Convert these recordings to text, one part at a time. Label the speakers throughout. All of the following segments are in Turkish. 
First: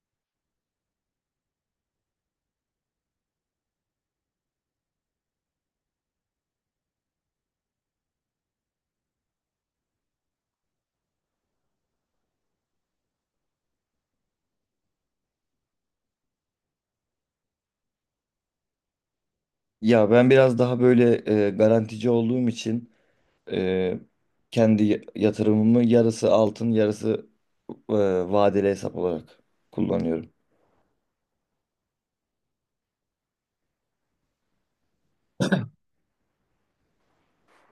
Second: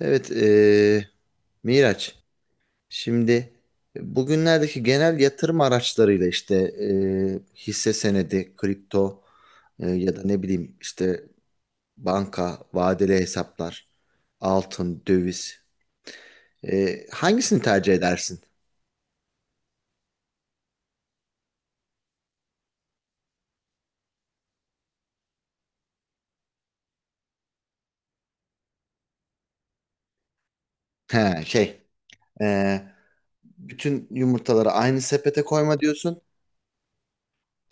Speaker 1: Evet, Miraç. Şimdi bugünlerdeki genel yatırım araçlarıyla işte hisse senedi, kripto, ya da ne bileyim işte banka, vadeli hesaplar, altın, döviz. Hangisini tercih edersin?
Speaker 2: Ya ben biraz daha böyle garantici olduğum için e, kendi yatırımımı yarısı altın yarısı e, vadeli hesap olarak kullanıyorum.
Speaker 1: He, şey, eee, bütün yumurtaları aynı sepete koyma diyorsun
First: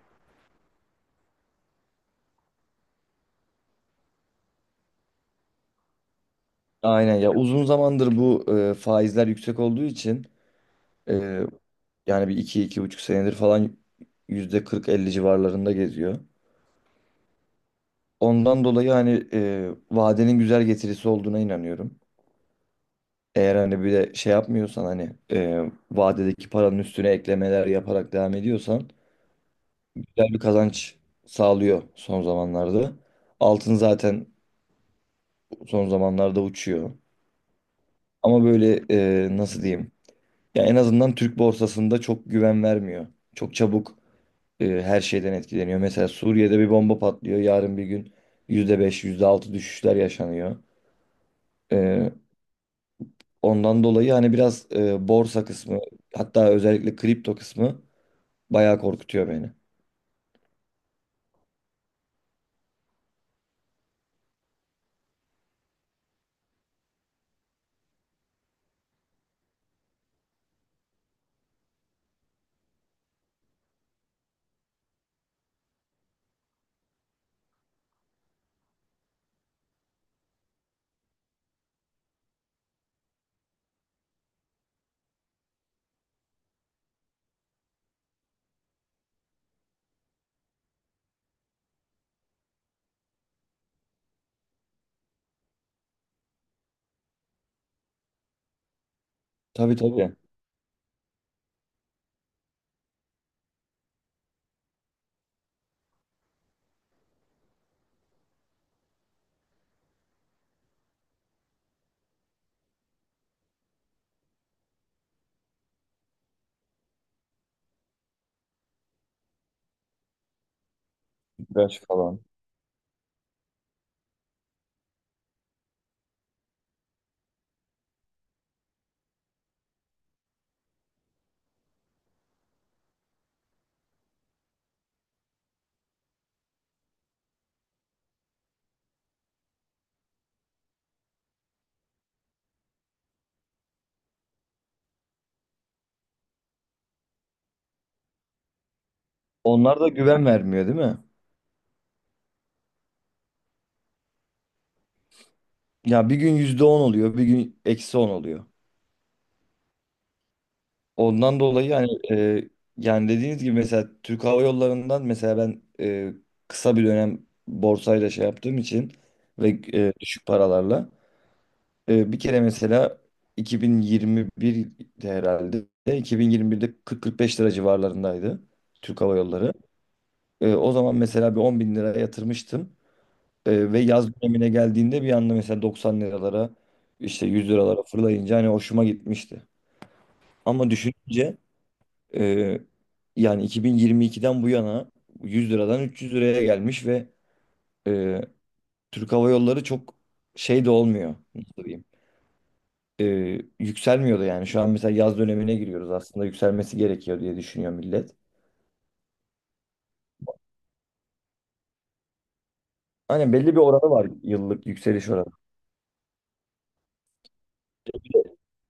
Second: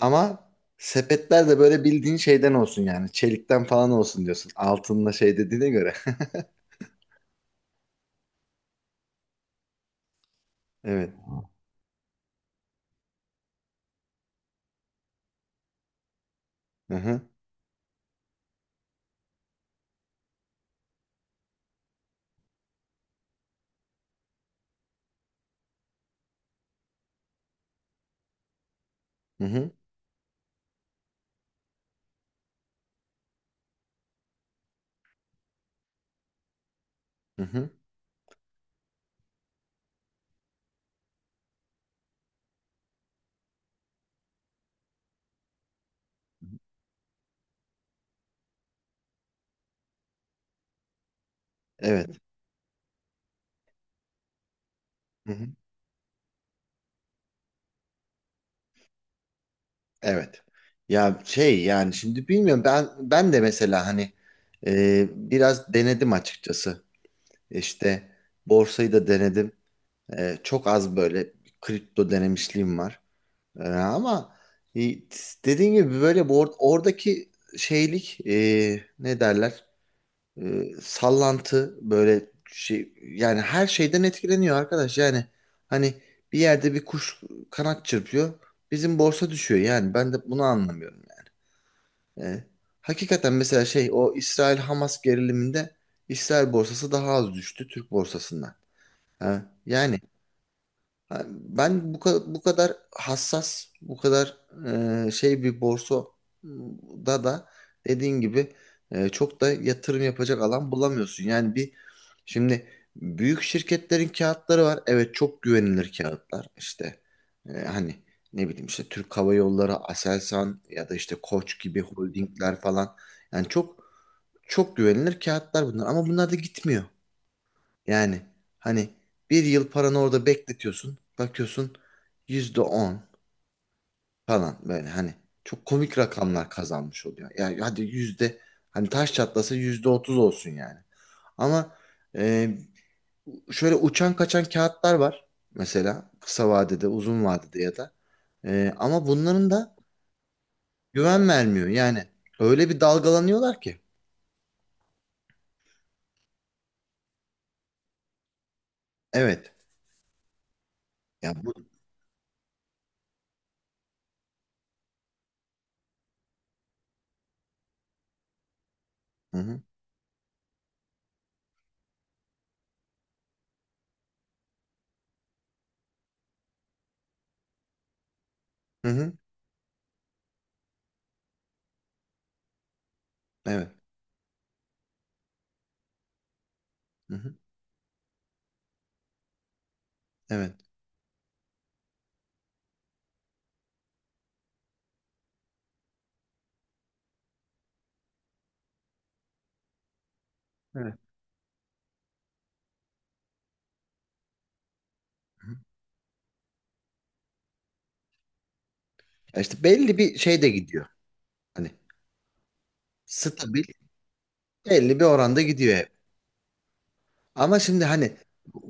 Speaker 1: ama sepetler de böyle bildiğin şeyden olsun yani çelikten falan olsun diyorsun. Altınla şey dediğine göre.
Speaker 2: Aynen ya uzun zamandır bu faizler yüksek olduğu için
Speaker 1: Evet.
Speaker 2: e, yani bir iki iki buçuk senedir falan yüzde kırk elli civarlarında geziyor.
Speaker 1: Hı hı.
Speaker 2: Ondan dolayı hani vadenin güzel getirisi olduğuna inanıyorum. Eğer hani bir de şey yapmıyorsan hani vadedeki paranın üstüne eklemeler yaparak devam ediyorsan
Speaker 1: Hı hı.
Speaker 2: güzel bir kazanç sağlıyor son zamanlarda. Altın zaten son zamanlarda uçuyor.
Speaker 1: Hı hı.
Speaker 2: Ama böyle nasıl diyeyim? Ya en azından Türk borsasında çok güven vermiyor. Çok çabuk her şeyden etkileniyor. Mesela Suriye'de bir bomba patlıyor. Yarın bir gün yüzde beş yüzde altı düşüşler yaşanıyor.
Speaker 1: Evet.
Speaker 2: E, ondan dolayı hani biraz
Speaker 1: Hı
Speaker 2: borsa
Speaker 1: hı.
Speaker 2: kısmı hatta özellikle kripto kısmı bayağı korkutuyor beni.
Speaker 1: Evet. Ya şey yani şimdi bilmiyorum ben de mesela hani e, biraz denedim açıkçası. İşte borsayı da denedim. E, çok az böyle kripto denemişliğim var. E, ama e, dediğim gibi böyle oradaki şeylik e, ne derler? E, sallantı böyle şey yani her şeyden etkileniyor arkadaş. Yani hani bir yerde bir kuş kanat çırpıyor. Bizim borsa düşüyor yani. Ben de bunu anlamıyorum yani. E, hakikaten mesela şey o İsrail-Hamas geriliminde İsrail borsası daha az düştü Türk borsasından. Ha,
Speaker 2: Tabii
Speaker 1: yani
Speaker 2: tabii.
Speaker 1: ha, ben bu kadar hassas, bu kadar e, şey bir borsa da dediğin gibi e, çok da yatırım yapacak alan bulamıyorsun. Yani bir şimdi büyük şirketlerin kağıtları var. Evet, çok güvenilir kağıtlar. İşte e, hani ne bileyim işte Türk Hava Yolları, Aselsan ya da işte Koç gibi
Speaker 2: Güneş falan.
Speaker 1: holdingler falan. Yani çok, çok güvenilir kağıtlar bunlar ama bunlar da gitmiyor. Yani hani bir yıl paranı orada bekletiyorsun. Bakıyorsun yüzde on falan, böyle hani çok komik rakamlar kazanmış oluyor. Yani hadi yüzde, hani taş çatlasa yüzde otuz olsun yani. Ama e, şöyle uçan kaçan kağıtlar var mesela kısa vadede uzun vadede ya da. E, ama bunların da
Speaker 2: Onlar da güven vermiyor değil mi?
Speaker 1: güven vermiyor yani, öyle bir dalgalanıyorlar ki.
Speaker 2: Ya bir gün yüzde on oluyor, bir gün eksi on oluyor.
Speaker 1: Evet. Ya
Speaker 2: Ondan
Speaker 1: bu.
Speaker 2: dolayı hani yani dediğiniz gibi mesela Türk Hava Yolları'ndan mesela ben kısa bir dönem borsayla şey yaptığım için
Speaker 1: Hı
Speaker 2: ve
Speaker 1: hı.
Speaker 2: düşük paralarla. Bir kere mesela 2021'de herhalde 2021'de 40-45 lira civarlarındaydı
Speaker 1: Hı
Speaker 2: Türk
Speaker 1: hı.
Speaker 2: Hava Yolları. O zaman mesela bir 10 bin lira yatırmıştım.
Speaker 1: Evet.
Speaker 2: Ve yaz dönemine geldiğinde bir anda mesela 90 liralara
Speaker 1: Hı
Speaker 2: işte
Speaker 1: hı.
Speaker 2: 100 liralara fırlayınca hani hoşuma gitmişti.
Speaker 1: Evet.
Speaker 2: Ama düşününce e, yani 2022'den bu yana 100 liradan 300 liraya gelmiş ve e, Türk Hava Yolları çok şey de
Speaker 1: Evet.
Speaker 2: olmuyor. Nasıl diyeyim? e, Yükselmiyordu yani. Şu an mesela yaz dönemine giriyoruz. Aslında yükselmesi gerekiyor diye düşünüyor millet.
Speaker 1: Ya İşte belli bir şey de gidiyor. Hani
Speaker 2: Hani belli bir
Speaker 1: stabil,
Speaker 2: oranı var, yıllık
Speaker 1: belli bir
Speaker 2: yükseliş oranı.
Speaker 1: oranda gidiyor hep. Ama şimdi hani bu,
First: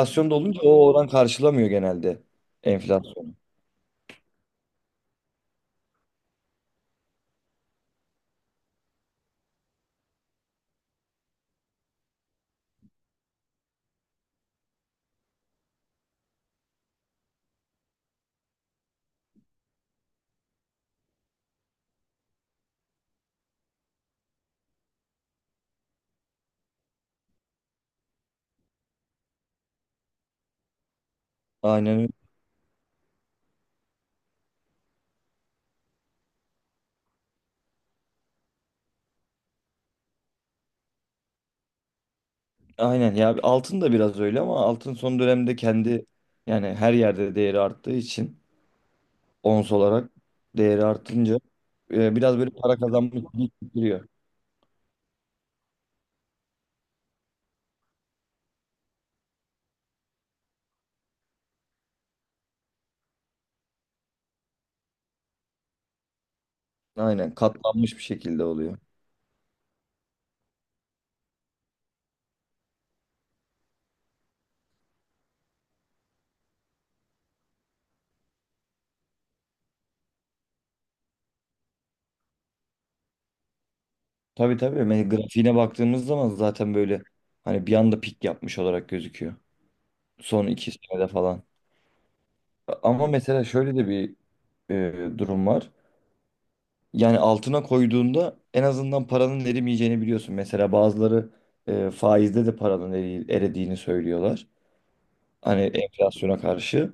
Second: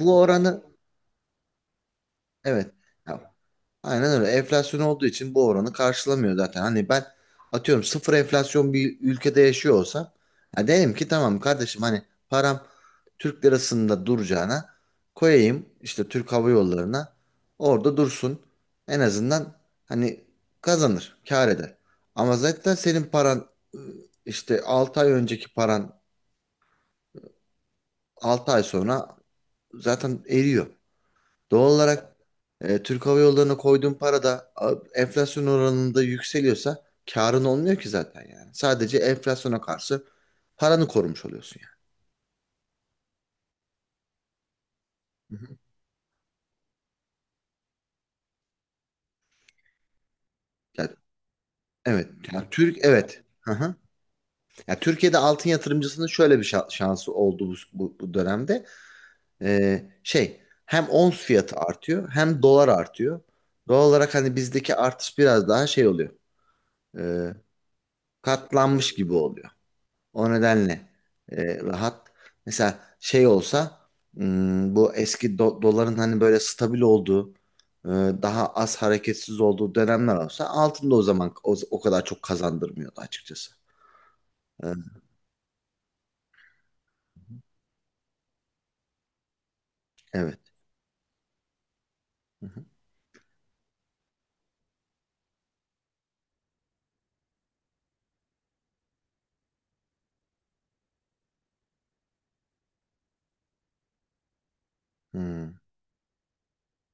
Speaker 1: bu
Speaker 2: da olunca
Speaker 1: oranı
Speaker 2: o oran karşılamıyor genelde
Speaker 1: evet. Ya,
Speaker 2: enflasyonu.
Speaker 1: aynen öyle, enflasyon olduğu için bu oranı karşılamıyor zaten. Hani ben atıyorum sıfır enflasyon bir ülkede yaşıyor olsam ya derim ki tamam kardeşim, hani param Türk lirasında duracağına koyayım işte Türk Hava Yolları'na, orada dursun. En azından hani kazanır, kâr eder. Ama zaten senin paran, ıı, işte 6 ay önceki paran altı ay sonra zaten eriyor. Doğal
Speaker 2: Aynen öyle.
Speaker 1: olarak e, Türk Hava Yolları'na koyduğun para da a, enflasyon oranında yükseliyorsa karın olmuyor ki zaten yani. Sadece enflasyona karşı paranı korumuş oluyorsun
Speaker 2: Aynen ya altın da biraz öyle, ama altın son
Speaker 1: yani. Hı
Speaker 2: dönemde
Speaker 1: hı.
Speaker 2: kendi yani her yerde değeri arttığı için, ons olarak değeri
Speaker 1: Yani,
Speaker 2: artınca
Speaker 1: evet.
Speaker 2: biraz
Speaker 1: Yani
Speaker 2: böyle para
Speaker 1: Türk, evet.
Speaker 2: kazanmış
Speaker 1: Hı
Speaker 2: gibi
Speaker 1: hı.
Speaker 2: giriyor.
Speaker 1: Yani Türkiye'de altın yatırımcısının şöyle bir şansı oldu bu dönemde. Şey hem ons fiyatı artıyor hem dolar artıyor. Doğal olarak hani bizdeki artış biraz daha şey oluyor. E,
Speaker 2: Aynen katlanmış bir şekilde oluyor.
Speaker 1: katlanmış gibi oluyor. O nedenle e, rahat. Mesela şey olsa hmm, bu eski doların hani böyle stabil olduğu e, daha az hareketsiz olduğu dönemler olsa altında o zaman o kadar çok kazandırmıyordu açıkçası.
Speaker 2: Tabii tabii.
Speaker 1: E,
Speaker 2: Grafiğine baktığımız zaman zaten böyle hani bir anda pik yapmış olarak gözüküyor.
Speaker 1: evet.
Speaker 2: Son iki senede falan.
Speaker 1: Hı hı.
Speaker 2: Ama mesela şöyle de bir durum var. Yani altına koyduğunda en azından paranın erimeyeceğini biliyorsun. Mesela bazıları faizde de paranın erediğini söylüyorlar.
Speaker 1: Hmm,
Speaker 2: Hani enflasyona karşı.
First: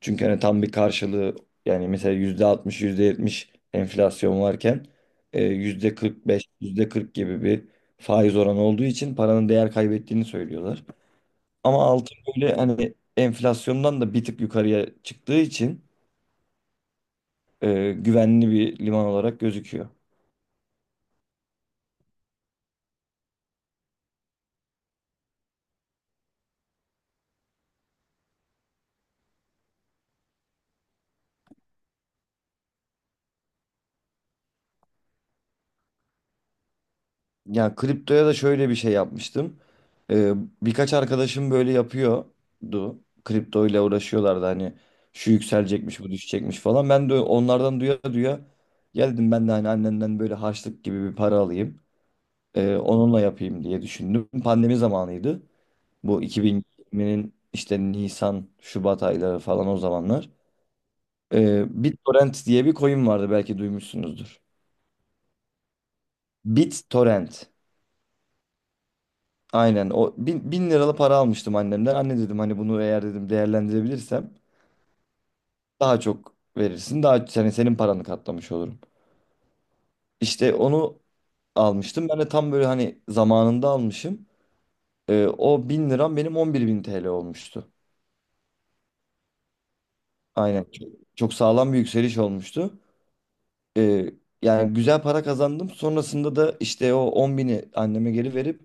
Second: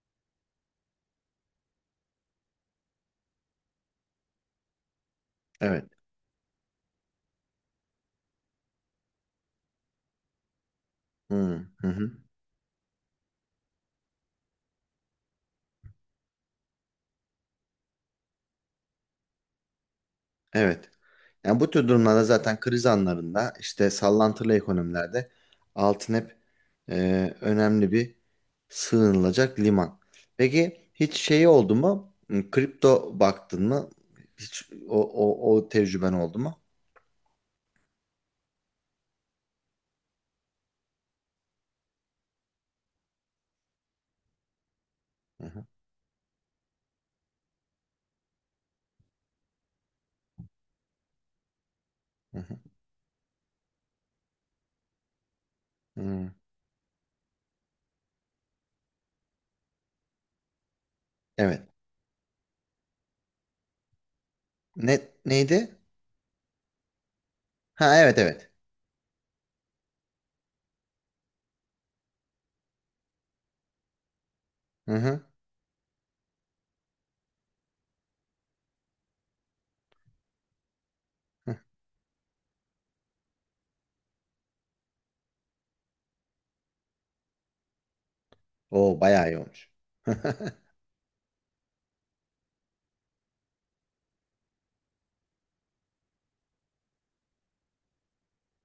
Speaker 2: Çünkü hani tam bir karşılığı yani mesela yüzde altmış yüzde yetmiş enflasyon varken
Speaker 1: evet.
Speaker 2: yüzde kırk beş yüzde kırk gibi bir faiz oranı olduğu için paranın değer kaybettiğini söylüyorlar.
Speaker 1: Hmm,
Speaker 2: Ama
Speaker 1: hı hı.
Speaker 2: altın böyle hani enflasyondan da bir tık yukarıya çıktığı için güvenli bir liman olarak gözüküyor.
Speaker 1: Evet. Yani bu tür durumlarda zaten, kriz anlarında işte sallantılı ekonomilerde altın hep e, önemli bir sığınılacak liman. Peki hiç şeyi oldu mu? Hmm, kripto baktın mı? Hiç o tecrüben oldu mu?
Speaker 2: Yani kriptoya da şöyle bir şey yapmıştım. Ee, birkaç arkadaşım böyle yapıyordu. Kripto ile uğraşıyorlardı hani şu
Speaker 1: Hı hı,
Speaker 2: yükselecekmiş bu düşecekmiş falan. Ben de onlardan duya duya geldim, ben de hani annemden böyle harçlık gibi bir para alayım.
Speaker 1: hı hı,
Speaker 2: Onunla yapayım diye düşündüm. Pandemi zamanıydı. Bu
Speaker 1: hı.
Speaker 2: 2020'nin işte Nisan, Şubat ayları falan o zamanlar.
Speaker 1: Evet.
Speaker 2: BitTorrent diye bir coin vardı, belki duymuşsunuzdur.
Speaker 1: Ne, neydi?
Speaker 2: BitTorrent.
Speaker 1: Ha, evet, evet.
Speaker 2: Aynen, o bin liralı para almıştım annemden. Anne dedim hani, bunu eğer dedim değerlendirebilirsem
Speaker 1: Hı hı.
Speaker 2: daha çok verirsin. Daha senin paranı katlamış olurum. İşte onu
Speaker 1: Hı.
Speaker 2: almıştım. Ben de tam böyle hani zamanında almışım. O bin liram benim 11 bin TL olmuştu.
Speaker 1: Oo, bayağı iyi olmuş.
Speaker 2: Aynen çok sağlam bir yükseliş olmuştu. Ee, yani güzel para kazandım. Sonrasında da işte o 10 bini anneme geri verip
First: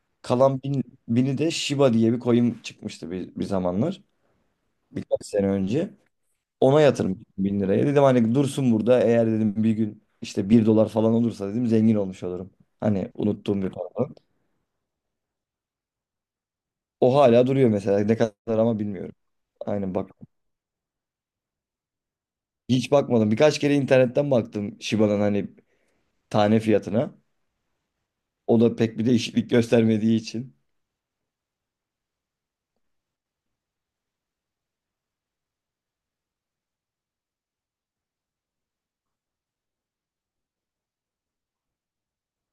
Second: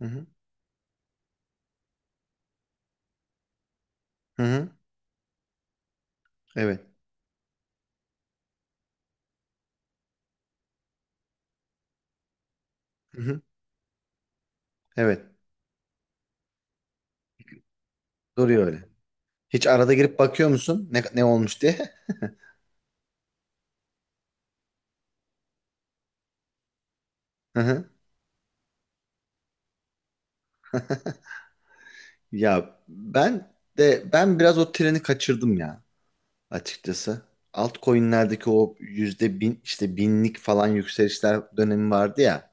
Speaker 1: Hı hı.
Speaker 2: kalan bini de Shiba diye bir coin çıkmıştı bir zamanlar.
Speaker 1: Hı hı.
Speaker 2: Birkaç sene önce. Ona
Speaker 1: Evet.
Speaker 2: yatırım ettim bin liraya. Dedim hani dursun burada. Eğer dedim bir gün işte bir dolar falan olursa dedim zengin olmuş olurum. Hani
Speaker 1: Hı hı.
Speaker 2: unuttuğum bir para.
Speaker 1: Evet.
Speaker 2: O hala duruyor mesela. Ne kadar
Speaker 1: Duruyor
Speaker 2: ama
Speaker 1: öyle.
Speaker 2: bilmiyorum.
Speaker 1: Hiç arada
Speaker 2: Aynen bak.
Speaker 1: girip bakıyor musun? Ne, ne olmuş diye?
Speaker 2: Hiç bakmadım. Birkaç kere internetten baktım Shiba'nın hani tane fiyatına.
Speaker 1: Hı hı.
Speaker 2: O da pek bir değişiklik göstermediği için.
Speaker 1: Ya ben de, ben biraz o treni kaçırdım ya açıkçası. Altcoin'lerdeki o yüzde bin işte binlik falan yükselişler dönemi vardı ya.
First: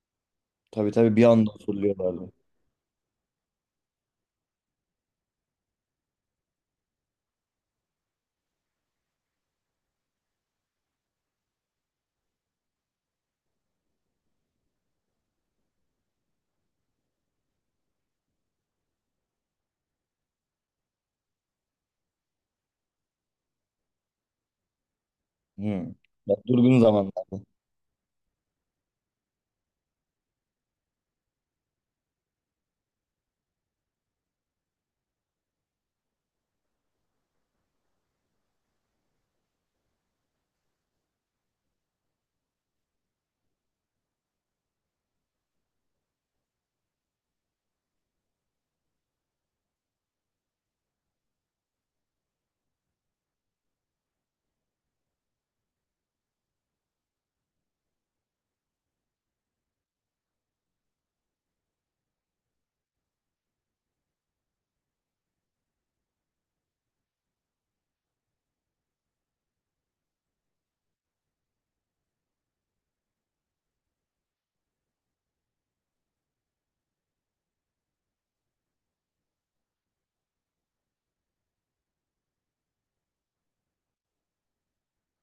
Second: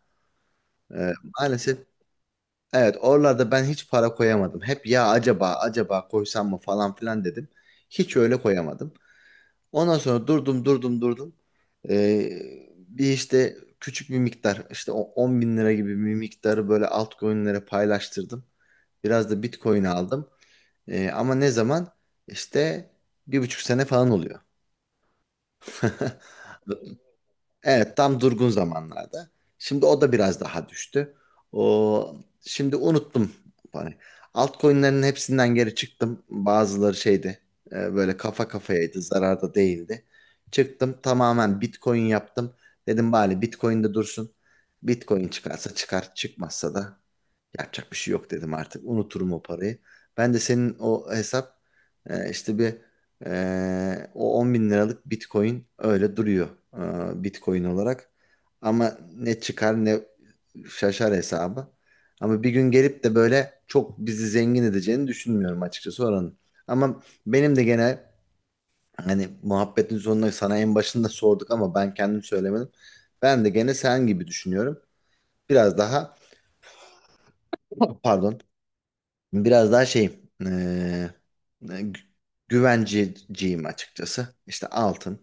Speaker 2: Tabii
Speaker 1: Ee,
Speaker 2: tabii, bir anda
Speaker 1: maalesef
Speaker 2: fırlıyorlardı.
Speaker 1: evet, oralarda ben hiç para koyamadım. Hep ya acaba, acaba koysam mı falan filan dedim. Hiç öyle koyamadım. Ondan sonra durdum. Ee, bir işte küçük bir miktar, işte o 10 bin lira gibi bir miktarı böyle altcoin'lere paylaştırdım. Biraz da Bitcoin aldım. Ama ne zaman? İşte bir buçuk sene falan oluyor.
Speaker 2: Hmm. Ya durgun zamanlarda.
Speaker 1: Evet, tam durgun zamanlarda. Şimdi o da biraz daha düştü. O şimdi unuttum. Hani altcoin'lerin hepsinden geri çıktım. Bazıları şeydi. E, böyle kafa kafayaydı, zararda değildi. Çıktım, tamamen Bitcoin yaptım. Dedim bari Bitcoin'de dursun. Bitcoin çıkarsa çıkar, çıkmazsa da yapacak bir şey yok dedim artık. Unuturum o parayı. Ben de senin o hesap e, işte bir e, o 10 bin liralık Bitcoin öyle duruyor e, Bitcoin olarak. Ama ne çıkar ne şaşar hesabı. Ama bir gün gelip de böyle çok bizi zengin edeceğini düşünmüyorum açıkçası oranın. Ama benim de gene hani muhabbetin sonunda sana en başında sorduk ama ben kendim söylemedim. Ben de gene sen gibi düşünüyorum. Biraz daha, pardon, biraz daha şeyim. E, güvenciciyim açıkçası. İşte altın,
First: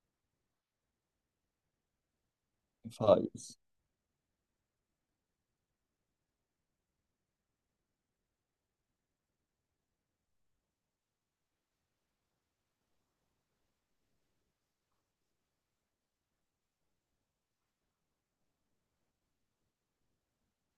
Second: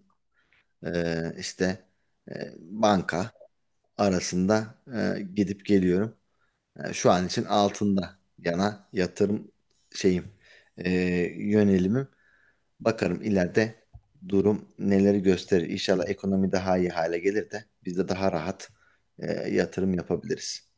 Speaker 1: işte banka
Speaker 2: Faiz.
Speaker 1: arasında gidip geliyorum. Yani şu an için altında yana yatırım şeyim, yönelimim. Bakarım ileride durum neleri gösterir. İnşallah ekonomi daha iyi hale gelir de biz de daha rahat yatırım yapabiliriz.